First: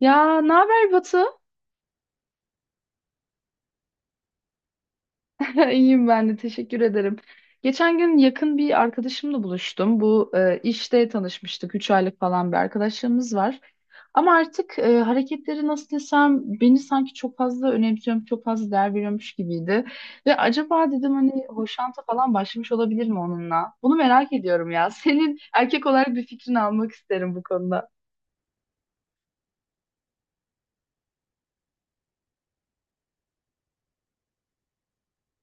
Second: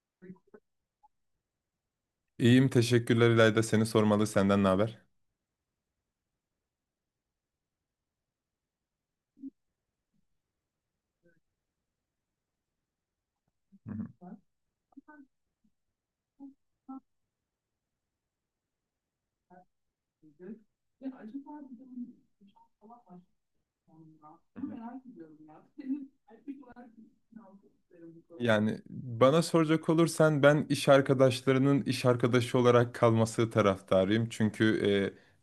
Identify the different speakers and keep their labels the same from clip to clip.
Speaker 1: Ya ne haber Batu?
Speaker 2: İyiyim teşekkürler İlayda, seni sormalı, senden ne haber?
Speaker 1: İyiyim ben de teşekkür ederim. Geçen gün yakın bir arkadaşımla buluştum. Bu işte tanışmıştık. 3 aylık falan bir arkadaşlığımız var.
Speaker 2: Hı hı.
Speaker 1: Ama artık hareketleri nasıl desem beni sanki çok fazla önemsiyorum, çok fazla değer veriyormuş gibiydi. Ve acaba dedim hani hoşanta falan başlamış olabilir mi onunla? Bunu merak ediyorum ya. Senin erkek olarak bir fikrini almak isterim bu konuda.
Speaker 2: Yani bana soracak olursan ben iş arkadaşlarının iş arkadaşı olarak kalması taraftarıyım. Çünkü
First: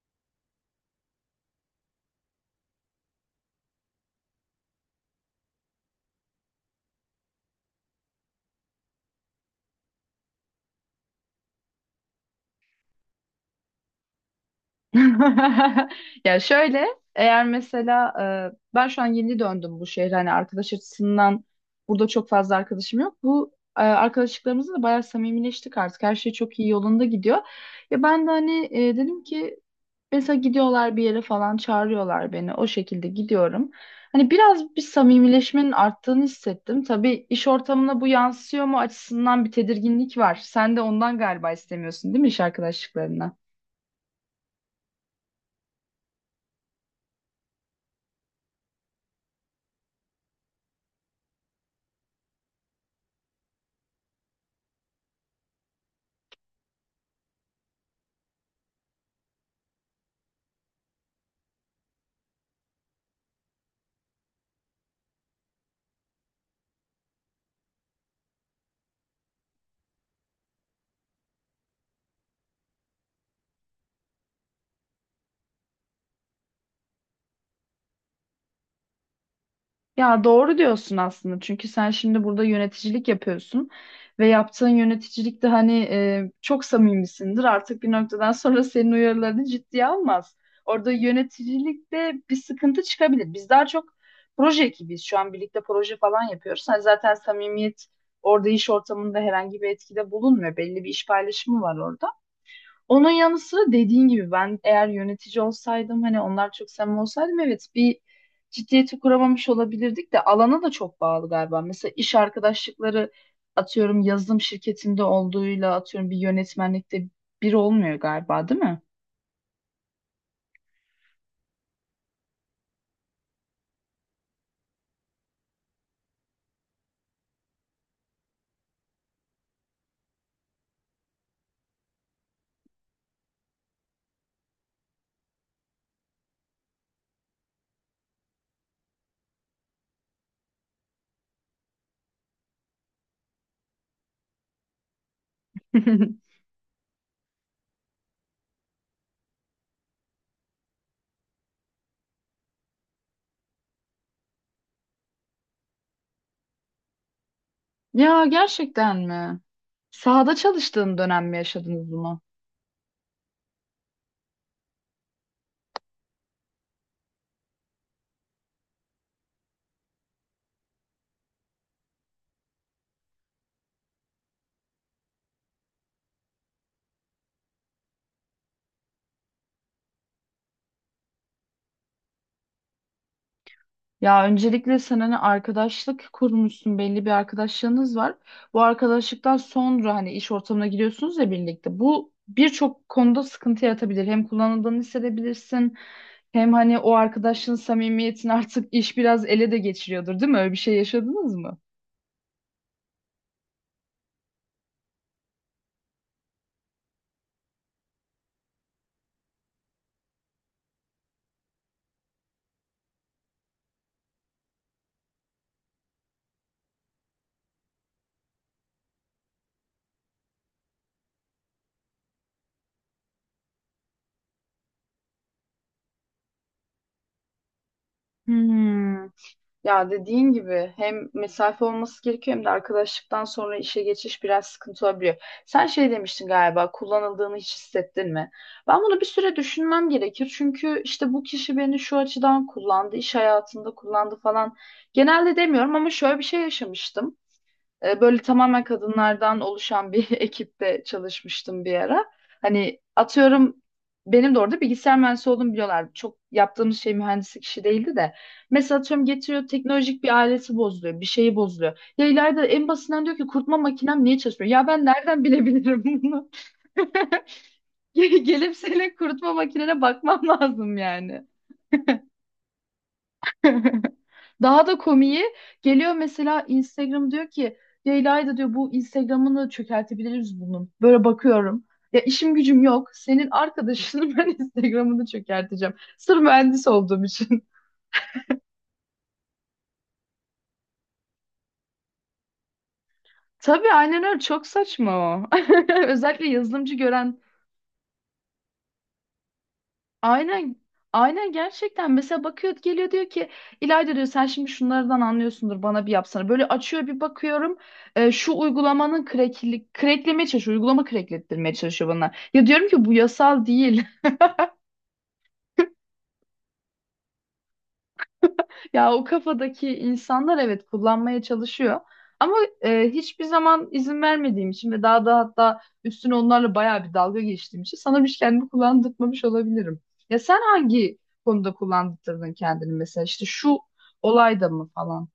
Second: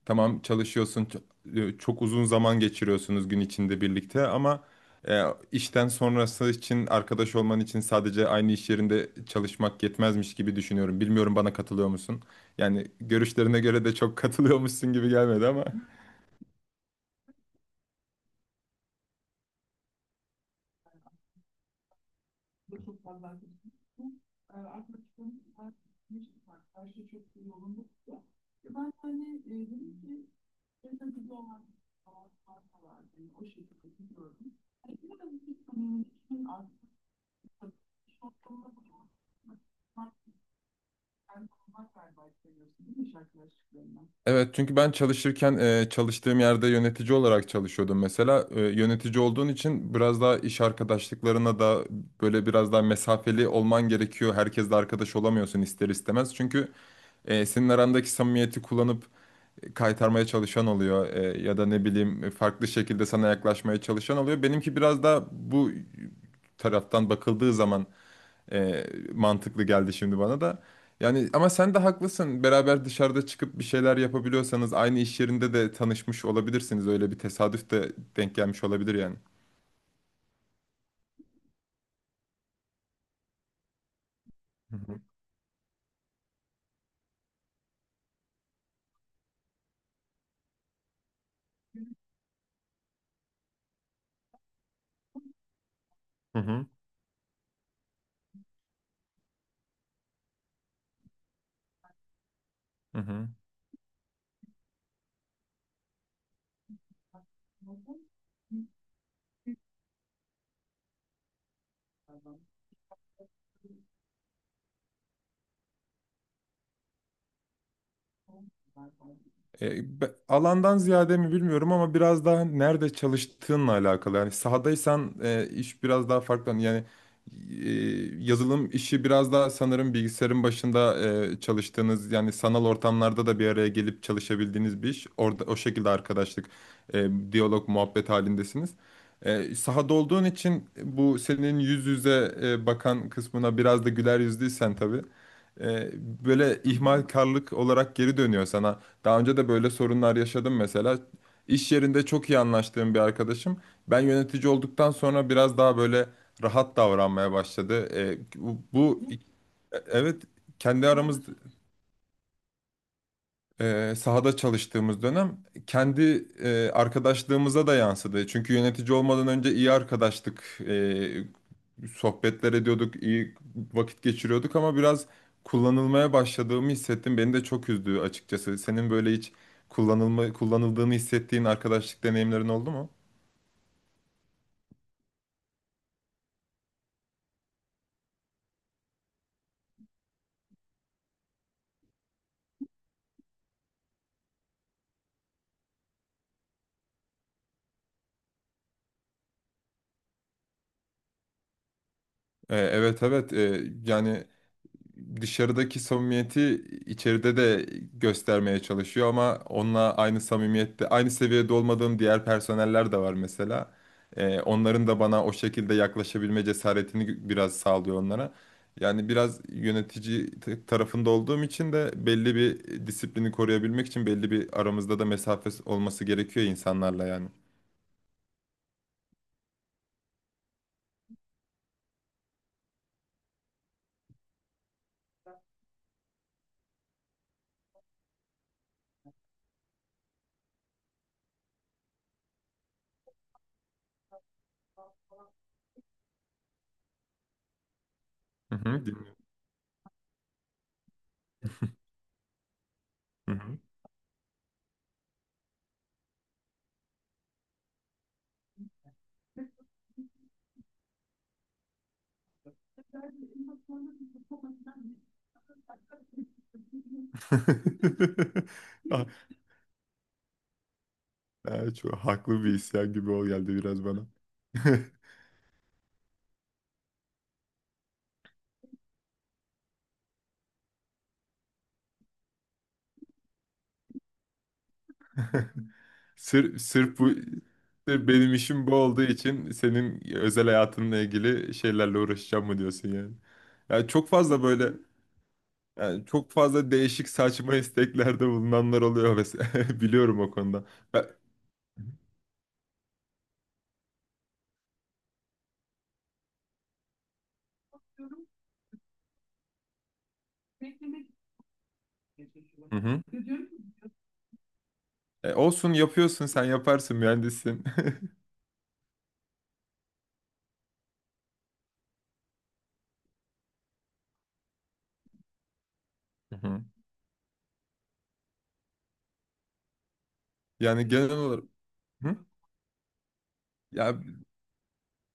Speaker 2: tamam çalışıyorsun, çok uzun zaman geçiriyorsunuz gün içinde birlikte, ama e, işten sonrası için arkadaş olman için sadece aynı iş yerinde çalışmak yetmezmiş gibi düşünüyorum. Bilmiyorum, bana katılıyor musun? Yani görüşlerine göre de çok katılıyormuşsun gibi gelmedi ama.
Speaker 1: Ya şöyle, eğer mesela ben şu an yeni döndüm bu şehre, hani arkadaş açısından burada çok fazla arkadaşım yok. Bu arkadaşlıklarımızla da bayağı samimileştik artık. Her şey çok iyi yolunda gidiyor. Ya ben de hani dedim ki mesela gidiyorlar bir yere falan, çağırıyorlar beni. O şekilde gidiyorum. Hani biraz bir samimileşmenin arttığını hissettim. Tabii iş ortamına bu yansıyor mu açısından bir tedirginlik var. Sen de ondan galiba istemiyorsun değil mi iş arkadaşlıklarına?
Speaker 2: Evet, çünkü ben çalışırken çalıştığım yerde yönetici olarak çalışıyordum mesela. Yönetici olduğun için biraz daha iş arkadaşlıklarına da böyle biraz daha mesafeli olman gerekiyor. Herkesle arkadaş olamıyorsun ister istemez. Çünkü senin arandaki samimiyeti kullanıp kaytarmaya çalışan oluyor. Ya da ne bileyim, farklı şekilde sana yaklaşmaya çalışan oluyor. Benimki biraz daha bu taraftan bakıldığı zaman e, mantıklı geldi şimdi bana da. Yani ama sen de haklısın. Beraber dışarıda çıkıp bir şeyler yapabiliyorsanız aynı iş yerinde de tanışmış olabilirsiniz. Öyle bir tesadüf de denk gelmiş olabilir yani.
Speaker 1: Ya doğru diyorsun aslında, çünkü sen şimdi burada yöneticilik yapıyorsun ve yaptığın
Speaker 2: Hı hı.
Speaker 1: yöneticilikte hani çok samimisindir, artık bir noktadan sonra senin uyarılarını ciddiye almaz. Orada yöneticilikte bir sıkıntı çıkabilir. Biz daha çok proje ekibiyiz, şu an birlikte proje falan
Speaker 2: Hı
Speaker 1: yapıyoruz.
Speaker 2: hı.
Speaker 1: Hani zaten samimiyet orada iş ortamında herhangi bir etkide bulunmuyor, belli bir iş paylaşımı var orada.
Speaker 2: Hı
Speaker 1: Onun
Speaker 2: hı.
Speaker 1: yanı sıra, dediğin gibi, ben eğer yönetici olsaydım, hani onlar çok samimi olsaydım, evet bir ciddiyeti kuramamış olabilirdik de alana da çok bağlı galiba. Mesela iş arkadaşlıkları atıyorum yazılım şirketinde olduğuyla atıyorum bir yönetmenlikte bir olmuyor galiba, değil mi?
Speaker 2: Alandan ziyade mi bilmiyorum ama biraz daha nerede çalıştığınla alakalı. Yani sahadaysan iş biraz daha farklı. Yani e, yazılım işi biraz daha sanırım bilgisayarın başında çalıştığınız, yani sanal ortamlarda da bir araya gelip çalışabildiğiniz bir iş. Orada o şekilde arkadaşlık, diyalog, muhabbet halindesiniz. Sahada olduğun için bu senin yüz yüze bakan kısmına, biraz da güler yüzlüysen tabii, e, böyle ihmalkarlık olarak geri dönüyor sana. Daha önce de böyle sorunlar yaşadım mesela. İş yerinde çok iyi anlaştığım bir arkadaşım, ben yönetici olduktan sonra biraz daha böyle rahat davranmaya başladı.
Speaker 1: Ya gerçekten mi?
Speaker 2: Evet,
Speaker 1: Sahada
Speaker 2: kendi
Speaker 1: çalıştığın
Speaker 2: aramız,
Speaker 1: dönem mi yaşadınız bunu?
Speaker 2: sahada çalıştığımız dönem kendi arkadaşlığımıza da yansıdı. Çünkü yönetici olmadan önce iyi arkadaştık. Sohbetler ediyorduk, iyi vakit geçiriyorduk ama biraz kullanılmaya başladığımı hissettim. Beni de çok üzdü açıkçası. Senin böyle hiç kullanıldığını hissettiğin arkadaşlık deneyimlerin oldu mu?
Speaker 1: Ya öncelikle sen hani arkadaşlık kurmuşsun, belli bir arkadaşlığınız var. Bu arkadaşlıktan sonra hani iş ortamına giriyorsunuz ya birlikte. Bu birçok konuda sıkıntı yaratabilir. Hem kullanıldığını hissedebilirsin, hem hani o arkadaşlığın samimiyetini artık iş biraz ele de geçiriyordur, değil mi? Öyle bir şey yaşadınız mı?
Speaker 2: Evet evet. Yani dışarıdaki samimiyeti içeride de göstermeye çalışıyor ama onunla aynı samimiyette, aynı seviyede olmadığım diğer personeller de var mesela. Onların da bana o şekilde yaklaşabilme cesaretini biraz sağlıyor onlara. Yani biraz yönetici tarafında olduğum için de belli bir disiplini koruyabilmek için belli bir aramızda da mesafe olması gerekiyor insanlarla yani.
Speaker 1: Hmm. Ya dediğin gibi hem mesafe olması gerekiyor, hem de arkadaşlıktan sonra işe geçiş biraz sıkıntı olabiliyor. Sen şey demiştin galiba, kullanıldığını hiç hissettin mi? Ben bunu bir süre düşünmem gerekir. Çünkü işte bu kişi beni şu açıdan kullandı, iş hayatında kullandı falan. Genelde demiyorum ama şöyle bir şey yaşamıştım. Böyle
Speaker 2: Hı
Speaker 1: tamamen
Speaker 2: hı, dinliyorum.
Speaker 1: kadınlardan oluşan bir ekipte çalışmıştım bir ara. Hani
Speaker 2: Hı
Speaker 1: atıyorum
Speaker 2: hı.
Speaker 1: benim de orada bilgisayar mühendisi olduğumu biliyorlar. Çok yaptığımız şey mühendislik işi değildi de. Mesela atıyorum getiriyor teknolojik bir aleti, bozuluyor. Bir şeyi bozuluyor. Ya ileride, en basitinden, diyor ki kurutma makinem niye çalışmıyor? Ya ben nereden bilebilirim bunu? Gelip senin
Speaker 2: Ah,
Speaker 1: kurutma makinene bakmam lazım yani.
Speaker 2: ah, çok haklı bir isyan gibi o geldi biraz bana.
Speaker 1: Daha da komiği geliyor, mesela Instagram diyor ki Leyla'yı diyor bu, Instagram'ını çökertebiliriz bunun. Böyle bakıyorum. Ya işim gücüm yok. Senin arkadaşının ben Instagram'ını çökerteceğim. Sırf mühendis
Speaker 2: Sırf
Speaker 1: olduğum
Speaker 2: bu,
Speaker 1: için.
Speaker 2: sırf benim işim bu olduğu için senin özel hayatınla ilgili şeylerle uğraşacağım mı diyorsun yani?
Speaker 1: Tabii
Speaker 2: Yani
Speaker 1: aynen
Speaker 2: çok
Speaker 1: öyle.
Speaker 2: fazla
Speaker 1: Çok
Speaker 2: böyle,
Speaker 1: saçma o.
Speaker 2: yani
Speaker 1: Özellikle
Speaker 2: çok fazla
Speaker 1: yazılımcı
Speaker 2: değişik
Speaker 1: gören
Speaker 2: saçma isteklerde bulunanlar oluyor mesela. Biliyorum o
Speaker 1: aynen
Speaker 2: konuda. Ben-
Speaker 1: aynen gerçekten, mesela bakıyor, geliyor, diyor ki İlayda diyor sen şimdi şunlardan anlıyorsundur, bana bir yapsana. Böyle açıyor, bir bakıyorum şu uygulamanın kreklemeye çalışıyor uygulama, kreklettirmeye çalışıyor bana. Ya diyorum
Speaker 2: Hı
Speaker 1: ki bu
Speaker 2: hı.
Speaker 1: yasal değil.
Speaker 2: E, olsun, yapıyorsun, sen yaparsın, mühendissin.
Speaker 1: Ya o kafadaki insanlar, evet, kullanmaya çalışıyor. Ama hiçbir zaman izin vermediğim için ve daha da hatta üstüne
Speaker 2: Hı
Speaker 1: onlarla
Speaker 2: hı.
Speaker 1: bayağı bir dalga geçtiğim için, sana bir kendimi kullandırmamış olabilirim. Ya sen
Speaker 2: Yani
Speaker 1: hangi
Speaker 2: genel olarak.
Speaker 1: konuda
Speaker 2: Hı?
Speaker 1: kullandırdın kendini, mesela işte şu
Speaker 2: Ya
Speaker 1: olayda mı falan?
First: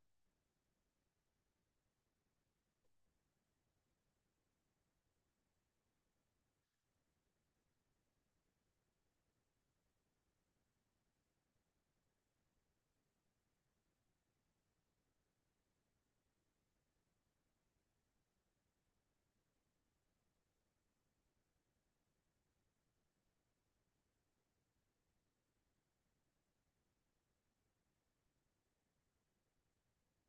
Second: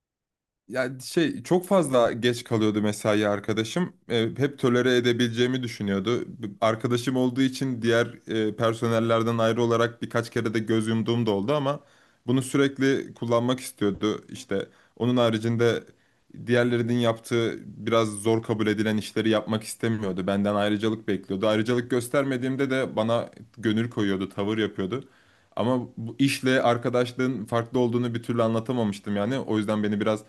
Speaker 2: yani şey, çok fazla geç kalıyordu mesai arkadaşım. Hep tolere edebileceğimi düşünüyordu. Arkadaşım olduğu için diğer personellerden ayrı olarak birkaç kere de göz yumduğum da oldu ama bunu sürekli kullanmak istiyordu. İşte onun haricinde diğerlerinin yaptığı biraz zor kabul edilen işleri yapmak istemiyordu. Benden ayrıcalık bekliyordu. Ayrıcalık göstermediğimde de bana gönül koyuyordu, tavır yapıyordu. Ama bu işle arkadaşlığın farklı olduğunu bir türlü anlatamamıştım yani. O yüzden beni biraz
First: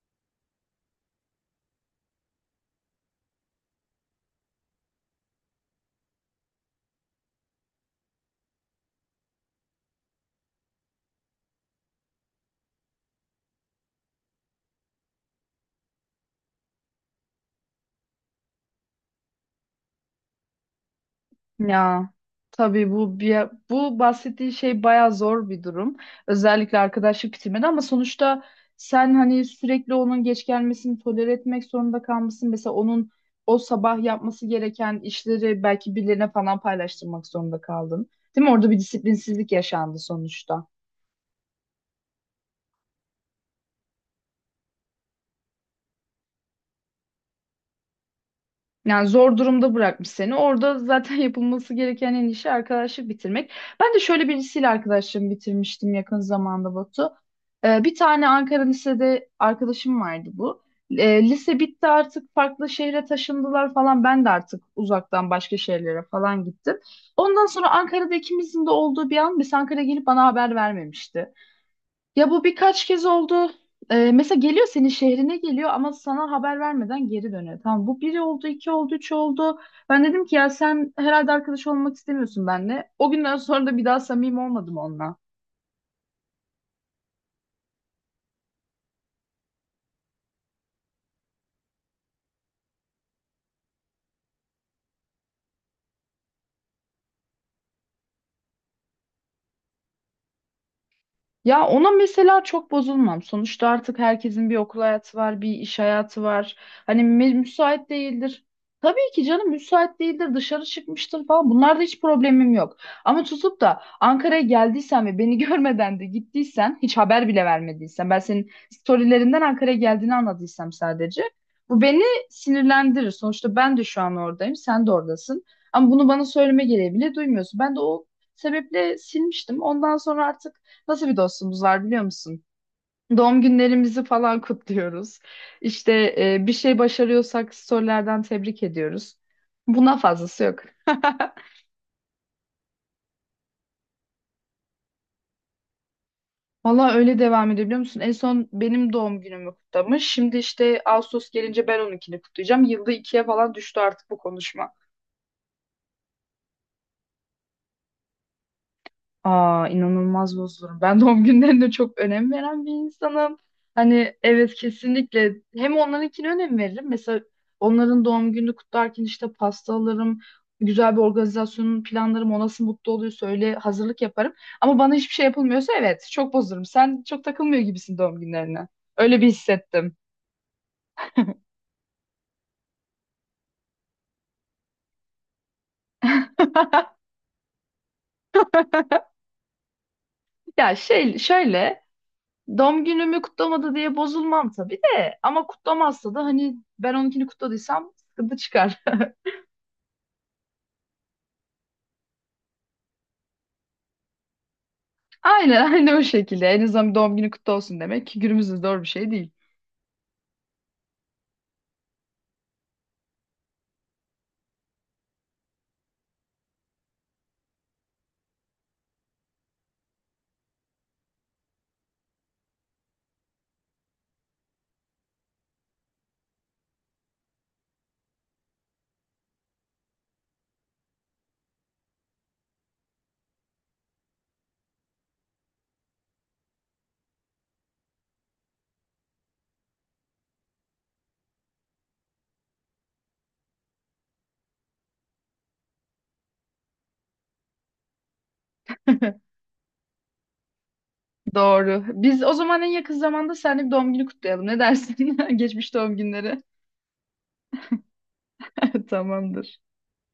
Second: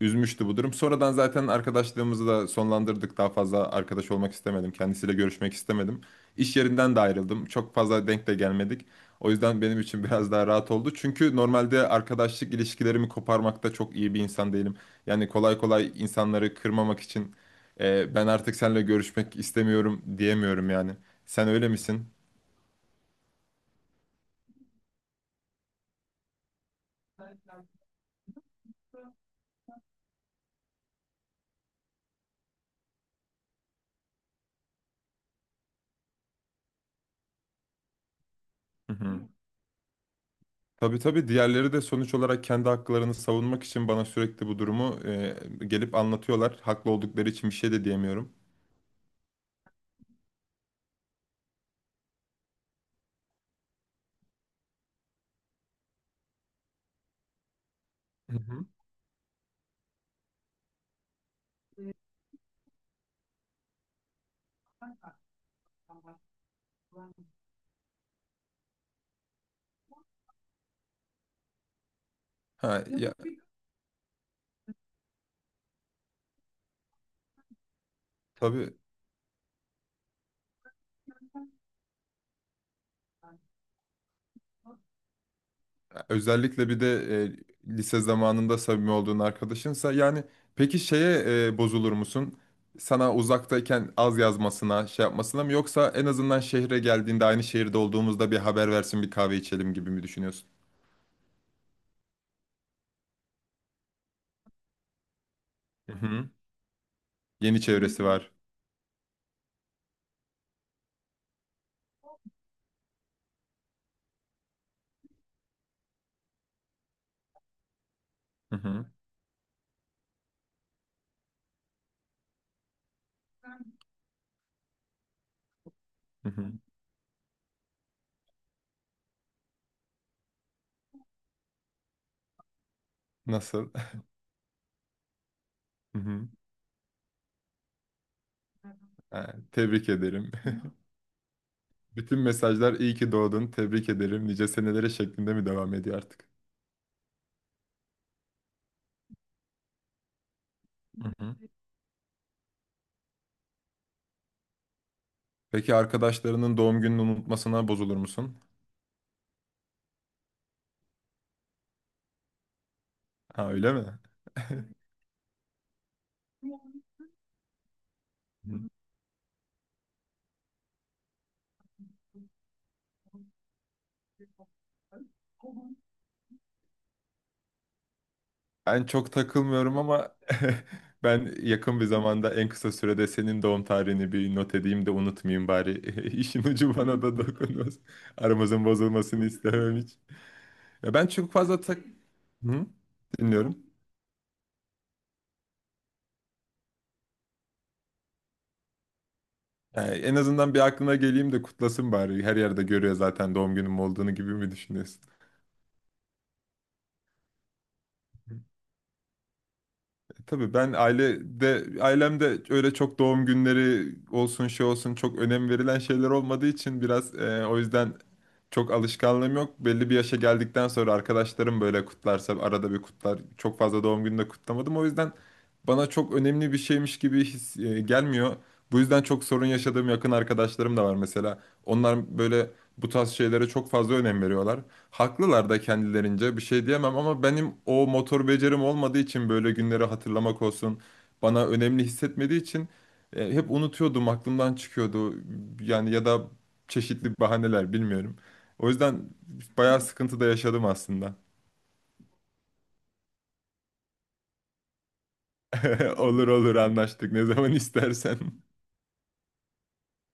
Speaker 2: üzmüştü bu durum. Sonradan zaten arkadaşlığımızı da sonlandırdık. Daha fazla arkadaş olmak istemedim. Kendisiyle görüşmek istemedim. İş yerinden de ayrıldım. Çok fazla denk de gelmedik. O yüzden benim için biraz daha rahat oldu. Çünkü normalde arkadaşlık ilişkilerimi koparmakta çok iyi bir insan değilim. Yani kolay kolay insanları kırmamak için ben artık seninle görüşmek istemiyorum diyemiyorum yani. Sen öyle misin?
Speaker 1: Ya tabii bu bahsettiği şey bayağı zor bir durum. Özellikle arkadaşlık bitirmede, ama sonuçta sen hani sürekli onun geç gelmesini tolere etmek zorunda kalmışsın. Mesela onun o sabah yapması gereken işleri belki birilerine falan paylaştırmak zorunda kaldın. Değil mi? Orada bir
Speaker 2: Hı hı.
Speaker 1: disiplinsizlik yaşandı sonuçta.
Speaker 2: Tabii tabii, diğerleri de sonuç olarak kendi haklarını savunmak için bana sürekli bu durumu, gelip anlatıyorlar. Haklı oldukları için bir şey de diyemiyorum.
Speaker 1: Yani zor durumda bırakmış seni. Orada zaten yapılması gereken en işi arkadaşlık bitirmek. Ben de şöyle birisiyle arkadaşlığımı bitirmiştim yakın zamanda Batu. Bir tane
Speaker 2: Hı
Speaker 1: Ankara
Speaker 2: hı.
Speaker 1: lisede arkadaşım vardı bu. Lise bitti, artık farklı şehre taşındılar falan. Ben de artık uzaktan başka şehirlere falan gittim. Ondan sonra Ankara'da ikimizin de olduğu bir an, biz Ankara'ya gelip bana haber vermemişti. Ya bu
Speaker 2: Ha
Speaker 1: birkaç kez
Speaker 2: ya,
Speaker 1: oldu. Mesela geliyor, senin şehrine geliyor ama sana haber vermeden geri dönüyor. Tamam, bu biri oldu, iki
Speaker 2: tabii,
Speaker 1: oldu, üç oldu. Ben dedim ki ya sen herhalde arkadaş olmak istemiyorsun benimle. O günden sonra da bir daha samimi olmadım onunla.
Speaker 2: özellikle bir de lise zamanında samimi olduğun arkadaşınsa, yani peki şeye, bozulur musun? Sana uzaktayken az yazmasına, şey yapmasına mı, yoksa en azından şehre geldiğinde aynı şehirde olduğumuzda bir haber versin, bir kahve içelim gibi mi düşünüyorsun?
Speaker 1: Ya ona mesela çok bozulmam. Sonuçta artık herkesin bir okul hayatı var, bir iş
Speaker 2: Hı
Speaker 1: hayatı
Speaker 2: hı.
Speaker 1: var. Hani
Speaker 2: Yeni
Speaker 1: müsait
Speaker 2: çevresi var.
Speaker 1: değildir. Tabii ki canım müsait değildir, dışarı çıkmıştır falan. Bunlarda hiç problemim yok. Ama tutup da Ankara'ya geldiysen ve beni görmeden de gittiysen, hiç haber bile vermediysen, ben senin
Speaker 2: Hı hı.
Speaker 1: storylerinden Ankara'ya geldiğini anladıysam sadece, bu beni sinirlendirir. Sonuçta ben de şu an oradayım, sen de oradasın. Ama bunu bana
Speaker 2: Hı hı.
Speaker 1: söyleme gereği bile duymuyorsun. Ben de o sebeple silmiştim. Ondan sonra artık, nasıl bir dostumuz var biliyor musun? Doğum
Speaker 2: Nasıl?
Speaker 1: günlerimizi falan kutluyoruz. İşte bir şey başarıyorsak storylerden tebrik ediyoruz.
Speaker 2: Yani tebrik
Speaker 1: Buna
Speaker 2: ederim.
Speaker 1: fazlası yok.
Speaker 2: Bütün mesajlar iyi ki doğdun, tebrik ederim, nice senelere şeklinde mi devam ediyor artık?
Speaker 1: Valla öyle devam ediyor biliyor musun? En son benim doğum günümü kutlamış. Şimdi işte
Speaker 2: Hı
Speaker 1: Ağustos
Speaker 2: hı.
Speaker 1: gelince ben onunkini kutlayacağım. Yılda ikiye falan düştü artık bu konuşma.
Speaker 2: Peki arkadaşlarının doğum gününü unutmasına bozulur musun?
Speaker 1: Aa inanılmaz bozulurum. Ben doğum günlerine çok önem veren bir insanım.
Speaker 2: Ha, öyle mi?
Speaker 1: Hani evet,
Speaker 2: Hı.
Speaker 1: kesinlikle hem onlarınkine önem veririm. Mesela onların doğum gününü kutlarken işte pasta alırım. Güzel bir organizasyonun planlarım. O nasıl mutlu oluyorsa öyle hazırlık yaparım. Ama bana hiçbir şey yapılmıyorsa evet çok bozulurum. Sen çok takılmıyor gibisin doğum günlerine.
Speaker 2: Ben çok
Speaker 1: Öyle bir
Speaker 2: takılmıyorum
Speaker 1: hissettim.
Speaker 2: ama ben yakın bir zamanda en kısa sürede senin doğum tarihini bir not edeyim de unutmayayım bari. İşin ucu bana da dokunmaz. Aramızın bozulmasını istemem hiç.
Speaker 1: Ya
Speaker 2: Ya ben
Speaker 1: şey,
Speaker 2: çok fazla tak...
Speaker 1: şöyle,
Speaker 2: Hı?
Speaker 1: doğum günümü
Speaker 2: Dinliyorum.
Speaker 1: kutlamadı diye bozulmam tabii de, ama kutlamazsa da hani ben onunkini kutladıysam sıkıntı çıkar.
Speaker 2: Yani en azından bir aklına geleyim de kutlasın bari. Her yerde görüyor zaten doğum günüm olduğunu gibi mi düşünüyorsun?
Speaker 1: Aynen aynen, o şekilde. En azından doğum günü kutlu olsun demek ki günümüzde zor bir şey değil.
Speaker 2: E, tabii ben ailede, ailemde öyle çok doğum günleri olsun, şey olsun, çok önem verilen şeyler olmadığı için biraz o yüzden çok alışkanlığım yok. Belli bir yaşa geldikten sonra arkadaşlarım böyle kutlarsa arada bir kutlar. Çok fazla doğum gününü de kutlamadım. O yüzden bana çok önemli bir şeymiş gibi gelmiyor. Bu yüzden çok sorun yaşadığım yakın arkadaşlarım da var mesela. Onlar böyle bu tarz şeylere çok fazla önem veriyorlar. Haklılar da kendilerince, bir şey diyemem, ama benim o motor becerim olmadığı için böyle günleri hatırlamak olsun bana önemli hissetmediği için hep unutuyordum, aklımdan çıkıyordu yani, ya da çeşitli bahaneler, bilmiyorum. O yüzden bayağı sıkıntı da yaşadım aslında.
Speaker 1: Doğru. Biz o zaman en yakın zamanda seninle bir doğum günü kutlayalım. Ne dersin? Geçmiş doğum
Speaker 2: Olur
Speaker 1: günleri.
Speaker 2: olur, anlaştık, ne zaman istersen.
Speaker 1: Tamamdır.